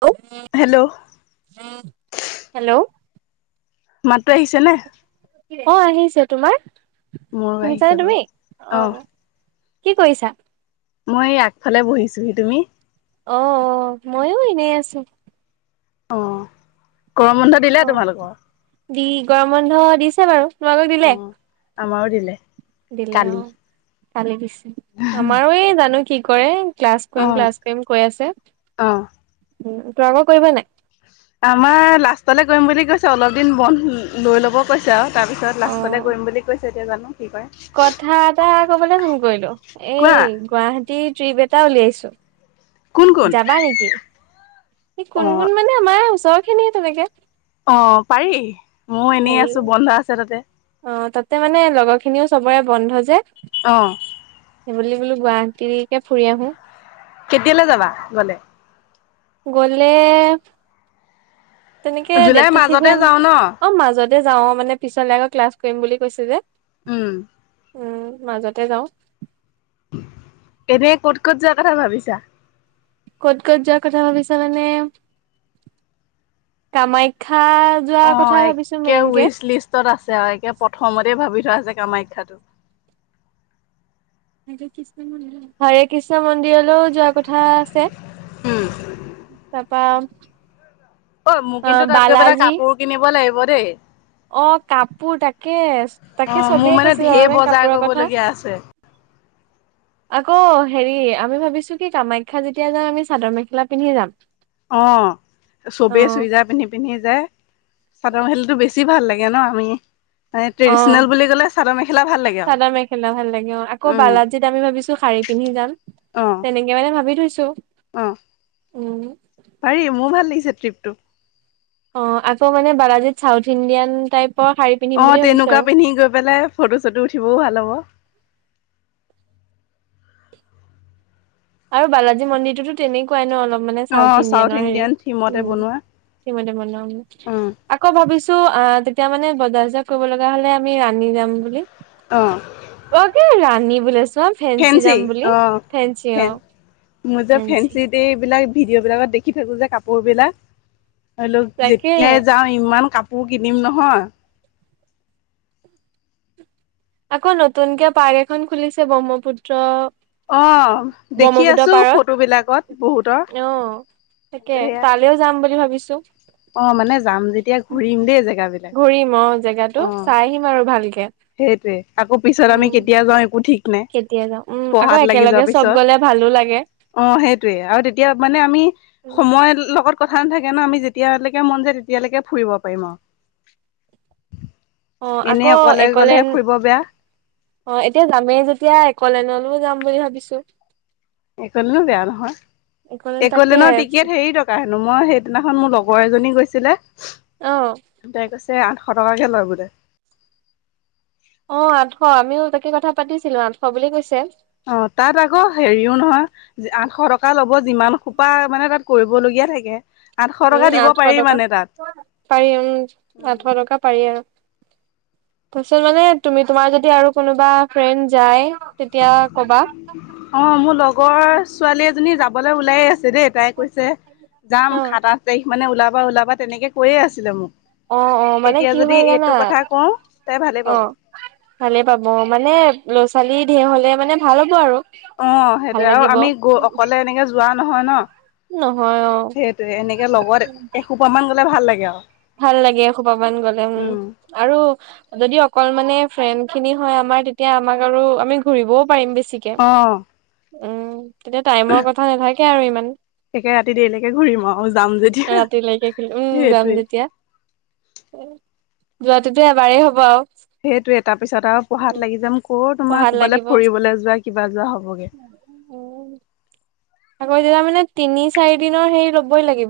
Hello hello মাতটো আহিছে নে? অ', আহিছে তোমাৰ মোৰো আহিছে শুনিছানে বাৰু তুমি? অ', কি কৰিছা? মই আগফালে বহিছোহি তুমি? অ', - অ', ময়ো এনেই আছো। অ', গৰম বন্ধ দিলে অ তোমালোকৰ? দি গৰম বন্ধ দিছে বাৰু তোমালোকক অ দিলে? আমাৰো দিলে। দিলে কালি অ', কালি দিছে আমাৰো এই জানো কি কৰে। ক্লাছ অ কৰিম ক্লাছ কৰিম কৈ আছে অ তই আকৌ কৰিব নাই? আমাৰ লাষ্টলে কৰিম বুলি কৈছে অলপ দিন বন্ধ লৈ ল'ব কৈছে আৰু তাৰপিছত অ লাষ্টলৈ কৰিম বুলি কৈছে এতিয়া জানো। কি কৰে কথা এটা কবলৈ ফোন কৰিলো কোৱা এই গুৱাহাটীত ট্ৰিপ এটা উলিয়াইছো কোন কোন যাবা নেকি? এই অ কোন কোন মানে আমাৰ ওচৰখিনিয়ে তেনেকে অ', পাৰি ময়ো এনেই হেৰি আছো বন্ধ আছে তাতে অ', তাতে মানে লগৰ খিনিও চবৰে বন্ধ যে অ', সেইবুলি কোৱা গুৱাহাটীকে ফুৰি আহো। কেতিয়ালৈ যাবা গ'লে? গ'লে তেনেকে জুলাইৰ ডেটটো ঠিক মাজতে হোৱা নাই যাওঁ ন অ', মাজত মাজতে যাওঁ মানে পিছলৈ আকৌ ক্লাছ কৰিম বুলি কৈছে যে উম উম মাজতে যাওঁ এনে ক'ত ক'ত যোৱা কথা ভাবিছা? ক'ত ক'ত যোৱাৰ কথা ভাবিছা মানে কামাখ্য অ', একে উইচ লিষ্টত আছে আৰু একে প্ৰথমতে ভাবি থোৱা আছে কামাখ্যাটো হৰে কৃষ্ণ মন্দিৰলৈও যোৱা কথা আছে তাৰপা ঐ মোৰ অ কিন্তু তাত গৈ পেলে বালাজী কাপোৰ কিনিব লাগিব দেই। অ', কাপোৰ তাকে-তাকে অ', চবেই কৈছে জানানে কাপোৰৰ কথা এক [inaudible] আকৌ হেৰি আমি ভাবিছো কি কামাখ্যা যেতিয়া যাই আমি চাদৰ মেখেলা পিন্ধি যাম। অ', অ চবেই চুইজাৰ পিন্ধি পিন্ধি যে চাদৰ মেখেলা টো বেছি ভাল লাগে নে আমি ট্ৰেডিচনেল বুলি ক'লে চাদৰ মেখেলা ভাল লাগে আৰু চাদাৰ মেখেলা ভাল লাগে অ', আকৌ উম, বালাজিত আমি ভাবিছো শাাৰী পিন্ধি যাম। অ', তেনেকে মানে ভাবি থৈছো অ', উম পাৰি মোৰ ভাল লাগিছে ট্ৰিপটো অ', আকৌ মানে বালাজীত চাউথ ইণ্ডিয়ান টাইপ অ', তেনেকুৱা পিন্ধি গৈ পেলাই ফটো চটো উঠিবও ভাল হ'ব। আৰু বালাজী মন্দিৰটোতো তেনেকুৱাই ন অলপ মানে চাউথ অ', ইডিয়ানৰ হেৰি ইণ্ডিয়ান থিমতে বনোৱা, উম [unintelligible] উম, বনোৱা আকৌ ভাবিছো অ', তেতিয়া মানে বজাৰ চজাক কৰিব লগা হ'লে আমি ৰাণী যাম বুলি অ'। অ', কি ৰাণী বুলি চোৱা অ', ফেঞ্চি যাম বুলি ফেঞ্চি অ', মই যে ফেঞ্চি ফেঞ্চিতে এইবিলাক ভিডিঅ বিলাকত দেখি থাকো যে কাপোৰ বিলাক ধৰি লওক তাকে যেতিয়াই যাও ইমান কাপ পোৰ কিনিম নহয় আকৌ নতুনকে পাৰ্ক এখন খুলিছে ব্ৰহ্মপুত্ৰ অ দেখি ব্ৰহ্মপুত্ৰ আছো পাৰত ফটো বিলাকত বহুতৰ অ', তাকে কিন্তু সেয়া তালৈও যাম বুলি ভাবিছো অ মানে যাম যেতিয়া ঘূৰিম দেই জেগাবিলাক ঘূৰিম অ অ জেগাটো চাই আহিম আৰু ভালকে আকৌ পিছত আমি উম, কেতিয়া যাওঁ একো ঠিক নাই কেতিয়া যাওঁ উম আকৌ পঢ়াত লাগি একেলগে যোৱাৰ চব পিছত গলে ভালো লাগে অ সেইটয়ে আৰু তেতিয়া মানে আমি সময় লগত কথা নাথাকে ন আমি যেতিয়ালৈকে মন যায় তেতিয়ালৈকে ফুৰিব পাৰিম আৰু অ এনেই আকৌ অকলে গ'লেহে একলেন ফুৰিব বেয়া অ এতিয়া যামেই যেতিয়া একলেনলৈও যাম বুলি ভাবিছো একলেনো বেয়া নহয় একলেন তাকে একলেনৰ টিকেট হেৰি টকা হেনো মই সেইদিনাখন মোৰ লগ বৰ এজনী গৈছিলে আহ তাই কৈছে আঠশ টকাকে লয় বোলে অ আঠশ আমিও তাকে কথা পাতিছিলো আঠশ বুলি কৈছে অ তাত আকৌ হেৰিও নহয় আঠশ টকা ল'ব যিমান খোপা মানে তাত কৰিবলগীয়া ইয়াৰাগে উম আঠশ টকা পাৰি উম আঠশ অ টকা পাৰি আৰু তছত মানে তুমি তোমাৰ যদি আৰু কোনোবা ফ্ৰেণ্ড যায় তেতিয়া কবা অ মোৰ লগৰ ছোৱালী এজনী যাবলৈ ওলাই আছে দেই তাইক কৈছে যাম অ'। সাত আঠ তাৰিখ মানে ওলাবা ওলাবা তেনেকৈ কৈয়ে আছিলে মোক অ অ মানে এতিয়া কি যদি হ'ল এইটো জানা কথা কওঁ তাই ভালেই অ পাব ভালেই পাব মানে ল'ৰা ছোৱালী ধেৰ হলে মানে ভাল হ'ব আৰু অ ভাল সেইটোয়ে আৰু লাগিব আমি গ অকলে এনেকে যোৱা নহয় ন নহয় অ সেইটয়ে এনেকে লগত এসোপ মান গলে ভাল লাগে আৰু ভাল লাগে সোপাবান গলে উম আৰু যদি অকল মানে ফ্ৰেণ্ খিনি হয় আমাৰ তেতিয়া আমাক আৰু আমি ঘুৰিবও পাৰিম বেছি আহ উম তেতিয়া টাইমৰ কথা নাথাকে আৰু ইমান একে ৰাতি দেৰিলৈকে ঘূৰিম আৰু যাম যেতিয়া সেইটোৱে যোৱাটোত এবাৰেই হ'ব আৰু সেইটোয়ে তাৰ পিছত আৰু উম পঢ়াত লাগি যাম ক'ত তোমাৰ পঢ়াত কৰবালৈ লাগিব ফুৰিবলৈ যোৱা কিবা যোৱা হ'বগে না মানে তিনি চাৰি দিনৰ হেৰি ল'বই লাগিব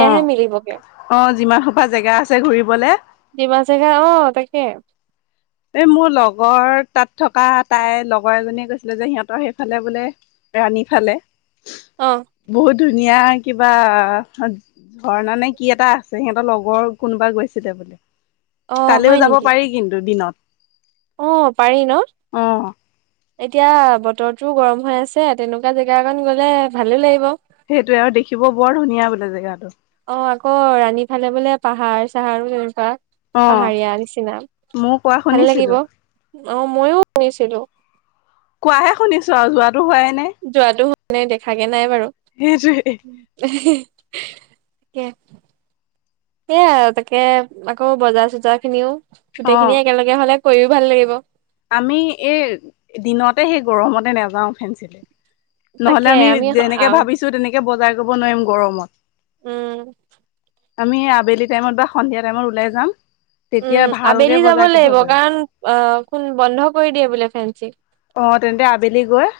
অ মিলিবগে অ যিমান সোপা জেগা আছে ঘূৰিবলে ডিমা চেগা অ তাকে এই মোৰ লগৰ তাত থকা তাইৰ লগৰ এজনীয়ে কৈছিলে যে সিহঁতৰ সেইফালে বোলে ৰাণী ফালে আহ বহুত ধুনীয়া কিবা ঝৰ্ণা নে কি এটা আছে সিহঁতৰ লগৰ কোনোবাই গৈছিলে বোলে অ হয় কালিও যাব নেকি পাৰি কিন্তু দিনত অ পাৰি ন অ' এতিয়া বত টোও গৰম হৈ আছে তেনেকুৱা জেগা অকণ গ'লে ভালো লাগিব সেইটোৱেই আৰু দেখিব বৰ ধুনীয়া বোলে জেগাতটো। অ' আকৌ ৰাণী ফালে বোলে পাহাৰ চাহাৰো [unintelligible] অ' পাহাৰীয়া নিচিনা, ময়ো কোৱা ভাল শুনিছিলো লাগিব। অ' মইয়ো গৈছিলো। কোৱাহে শুনিছো আৰু যোৱাতটো হোৱাই নাই। মানে দেখাকে নাই বাৰু। সেইটোৱে [unintelligible] সেইয়াই তাকে আকৌ বজাৰ চজাৰ খিনিও গোটেইখিনি অ' একেলগে হ'লে কৰিও ভাল লাগিব। আমি এই দিনতে সেই গৰমতে নেযাওঁ ফেঞ্চিলে। নহ'লে আমি যেনেকে ভাবিছো তেনেকে বজাৰ কৰিব নোৱাৰিম গৰমত। উম। আমি আবেলি টাইমত বা সন্ধিয়া টাইমত ওলাই যাম। তেতিয়া উম, ভালকে আবেলি যাব বজাৰ কৰিব লাগিব পাৰিম কাৰণ অ' কুন বন্ধ কৰি দিয়ে বোলে ফেঞ্চি। অ' তেন্তে আবেলি গৈ,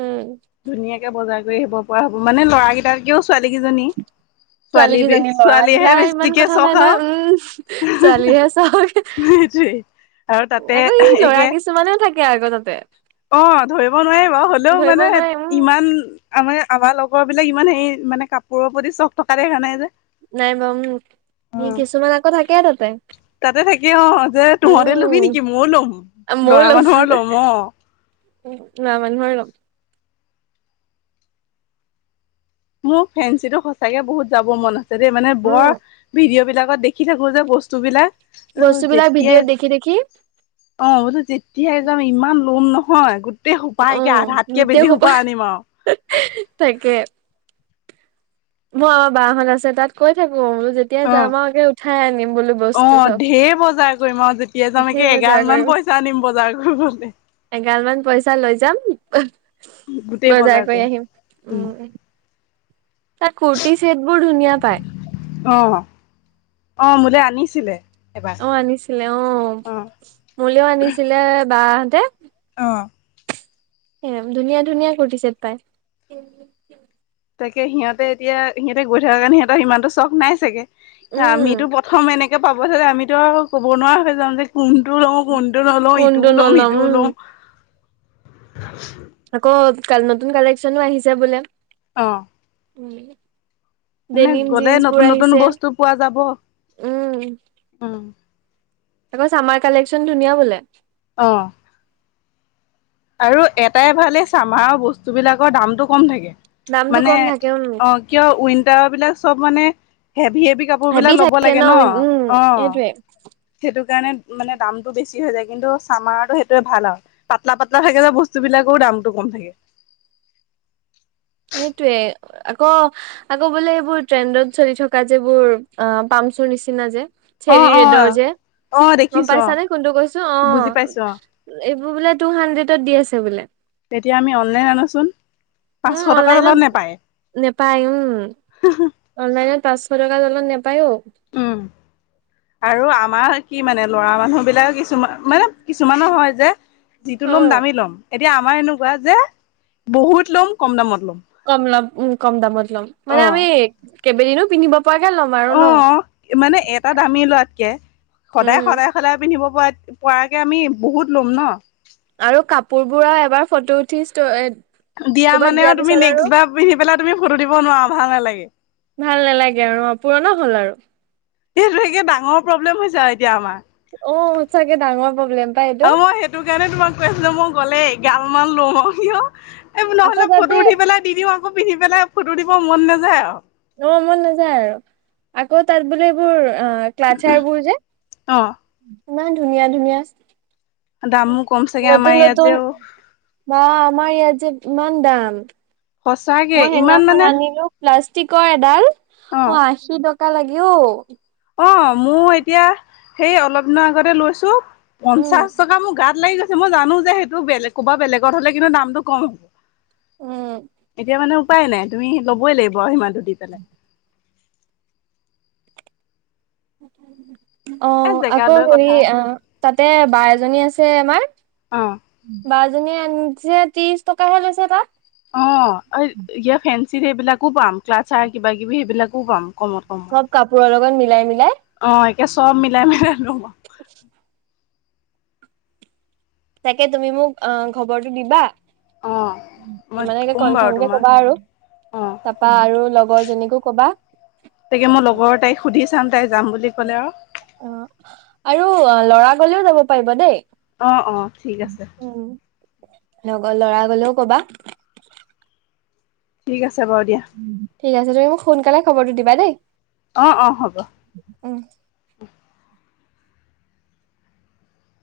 উম ধুনীয়াকে বজাৰ কৰি আহিব পৰা হ'ব মানে ল'ৰাকেইটাকেও ছোৱালী কেইজনী ছোৱালী কিজনী ল'ৰা গিলা ছোৱালীয়েহে ইমান বেছিকে কথা চখ নাই নহয় আৰু। উম ছোৱালীহে চাওক আৰু তাতে আকৌ ই ল'ৰা একে কিছুমানেও থাকে আকৌ তাতে অ' ধৰিব নোৱাৰি বাৰু হ'লেও ধৰিব মানে নোৱাৰে উম ইমান আমাৰ আমাৰ লগ লগৰ বিলাক ইমান হেৰি মানে কাপোৰৰ প্ৰতি চখ থকা দেখা নাই যে। নাই বম, কিছুমান আকৌ থাকে তাতে। তাতে থাকি অ' যে তহঁতে ল'বি উম নেকি মইয়ো ল'ম, ল'ৰা মানুহৰ ল'ম। অ উম, ল'ৰা মানুহৰ ল'ম। মোৰ ফেঞ্চিটো সঁচাকে বহুত যাবৰ মন আছে দেই মানে উম বৰ ভিডিও বিলাক আগত দেখি থাকো যে বস্তু বিলাক। বস্তু বিলাক ভিডিঅ'ত দেখি দেখি। অ' [unintelligible] যেতিয়াই যাম ইমান ল'ম নহয় গোটেই অ সোপাইকে আধাতকে বেছি সোপা আনিম আৰু। [unintelligible] বা হঁত আছে তাত কৈ থাক [unintelligible] যেতিয়াই অ যাম আৰু আগে উঠাই আনিম বোলো অ বস্তু চব। [unintelligible] ভালমান পইচা আনিম বজাৰ কৰিবলে। এগাল মান পইচা লৈ যাম। গোটেই বজাৰ কৰি কৰিম উম, আহিম। তাত কুৰ্তি চেট বোৰ ধুনীয়া পায় অ', অ', মোলৈ আনিছিলে। এবাৰ অ' আনিছিলে অ' মোলেও আনিছিলে বা হঁতে। অ'। এ ধুনীয়া ধুনীয়া কু্ৰ্তিছেট পাই। তাকে সিহঁতে এতিয়া সিহঁতে গৈ থকা কাৰণে সিহঁতৰ সিমানতটো চখ নাই চাগে, আমিতো উম প্ৰথম এনেক [unintelligible] পাব চাগে আমিতো আৰু ক'ব নোৱাৰা হৈ যাওঁ যে কোন কোনটো নলওঁ কোনটো ইটোও ল'ম নলম সিটোও উম লওঁ। আকৌ নতুন কালেকচনো আহিছে বোলে। অ'। উম। মানে ডেনিম গ'লে নতুন জিন্সবোৰ নতুন আহিছে। বস্তু পোৱা যাব উম। উম, [unintelligible] কৈছে আমাৰ কালেকচন ধুনীয়া বোলে। অ'। আৰু এটাই ভালে চামাৰ বস্তু বিলাকৰ দামটো কম থাকে। দামটো মানে কম থাকে উম অ' কিয় উইন্টাৰ বিলাক চব মানে হেভি হেভি কাপোৰ বিলাক ল'ব থাকে লাগে ন, উম অ' সেইটোৱে সেইটো কাৰণে মানে দামটো বেছি হৈ যায় কিন্তু চামাৰো সেইটোৱে ভাল আৰু পাতলা পা [unintelligible] থাকে যে বস্তুবিলাকেও দামটো কম থাকে। সেইটোৱে আকৌ আকৌ বোলে এইবোৰ ট্ৰেণ্ডত চলি থকা যিবোৰ অ পাম চুৰ নিচিনা যে অ চেৰ অ ৰেডৰ যে অ মই দেখিছো অ পাইছানে কোনটো কৈছো অ বুজি পাইছো অ এইবোৰ বোলে টু হাণ্ড্ৰেডত দি আছে বোলে তেতিয়া আমি অনলাইন আনাচোন উম অনলাইনত নোপাই উম অনলাইনত পাছৰ্ [unintelligible] জলত নাপায়ও উম আৰু আমাৰ কি মানে লৰা মানুহ বিলাক কিছুমান মানে কিছুমানো হয় যে যিটো অ ল'ম দামি ল'ম এতিয়া আমাৰ এনেকুৱা যে বহুত ল'ম কম দামত ল'ম কম লম উ কম দামত ল'ম মানে অ আমি কেইবদিনো পিন্ধিব পৰাকে ল'ম আৰু অ ন মানে এটা দামী লোৱাতকে সদায় উম সদায় সলাই পিন্ধিব পকে আমি বহুত ল'ম ন আৰু কাপোৰ বোৰ এবাৰ ফটো উঠি দিয়া ক'ৰবাত মানে দিয়াৰ আৰু তুমি পিছত নেক্সট বাৰ পিন্ধি পেলাই তুমি ফটো দিব নোৱাৰা ভাল নালাগে ভাল নালাগে আৰু পুৰণা হ'ল আৰু সেইটো একে ডাঙৰ প্ৰব্লেম হৈছে আৰু এতিয়া আমাৰ অ চাগে দাঙ অ মই সেইটো কাৰণে তোমাক কৈ আছিলো মই গলেই এগাল মান লো ম এই আকৌ নহলে তাতে ফটো উঠি পেলাই দি দিও আকৌ পিন্ধি পেলাই ফটো উঠিব মন নাযায় আৰু অ মন নাযায় আৰু আকৌ তাত বোলে এইবোৰ অ ক্লাছাৰ বোৰ যে অ'। ইমান ধুনীয়া ধুনীয়া দামো কম চাগে আমাৰ নতুন ইয়াত যে নতুন ম আমাৰ ইয় যে ইমান দাম সঁচাকে মই ইমান সেইদিনাখন মানে আনিলো প্লা ষ্টিকৰ এডাল অ আশী টকা লাগে অ অ মই এতিয়া সেই অলপ দিনৰ আগতে লৈছো উম পঞ্চাশ টকা মোৰ গাত লাগি গৈছে মই জানো যে সেইটো বেলেগ ক'ৰবা বেলেগত হলে কিন্তু দামটো কম উম হ'ব এতিয়া মানে উপায় নাই তুমি লবই লাগিব আৰু সিমানটো দি পেলাই উ অ এ জেগা আকৌ লৈ হেৰি কথা অ তাতে বা এজনী আছে আমাৰ অ বাজনীয়ে এন ত্ৰিশ টকাহে লৈছে তাত অ ইয় ফেঞ্চিত সেইবিলাকো পাম ক্লাছাৰ কিবা কিবি সেইবিলাকো পাম কমত কমত চব কাপোৰৰ লগত মি অ একে চব মিলাই মেলাই লম আওঁ তাকে তুমি মোক অ খবৰটো দিবা অ মই মানে ক'ম বাৰু কনফাৰ্ম কে তোমাক কবা আৰু অ তাপা আৰু লগৰ জনীকো কবা তাকে মই লগৰৰ তাইক সুধি চাম তাই যাম বুলি ক'লে আৰু অ আৰু লৰা গলেও যাব পাৰিব দেই অ অঁ ঠিক আছে উম লগৰ লৰা গলেও কবা ঠিক আছে বাৰু দিয়া ঠিক আছে তুমি মোক সোনকালে খবৰটো দিবা দেই অ অ হ'ব অ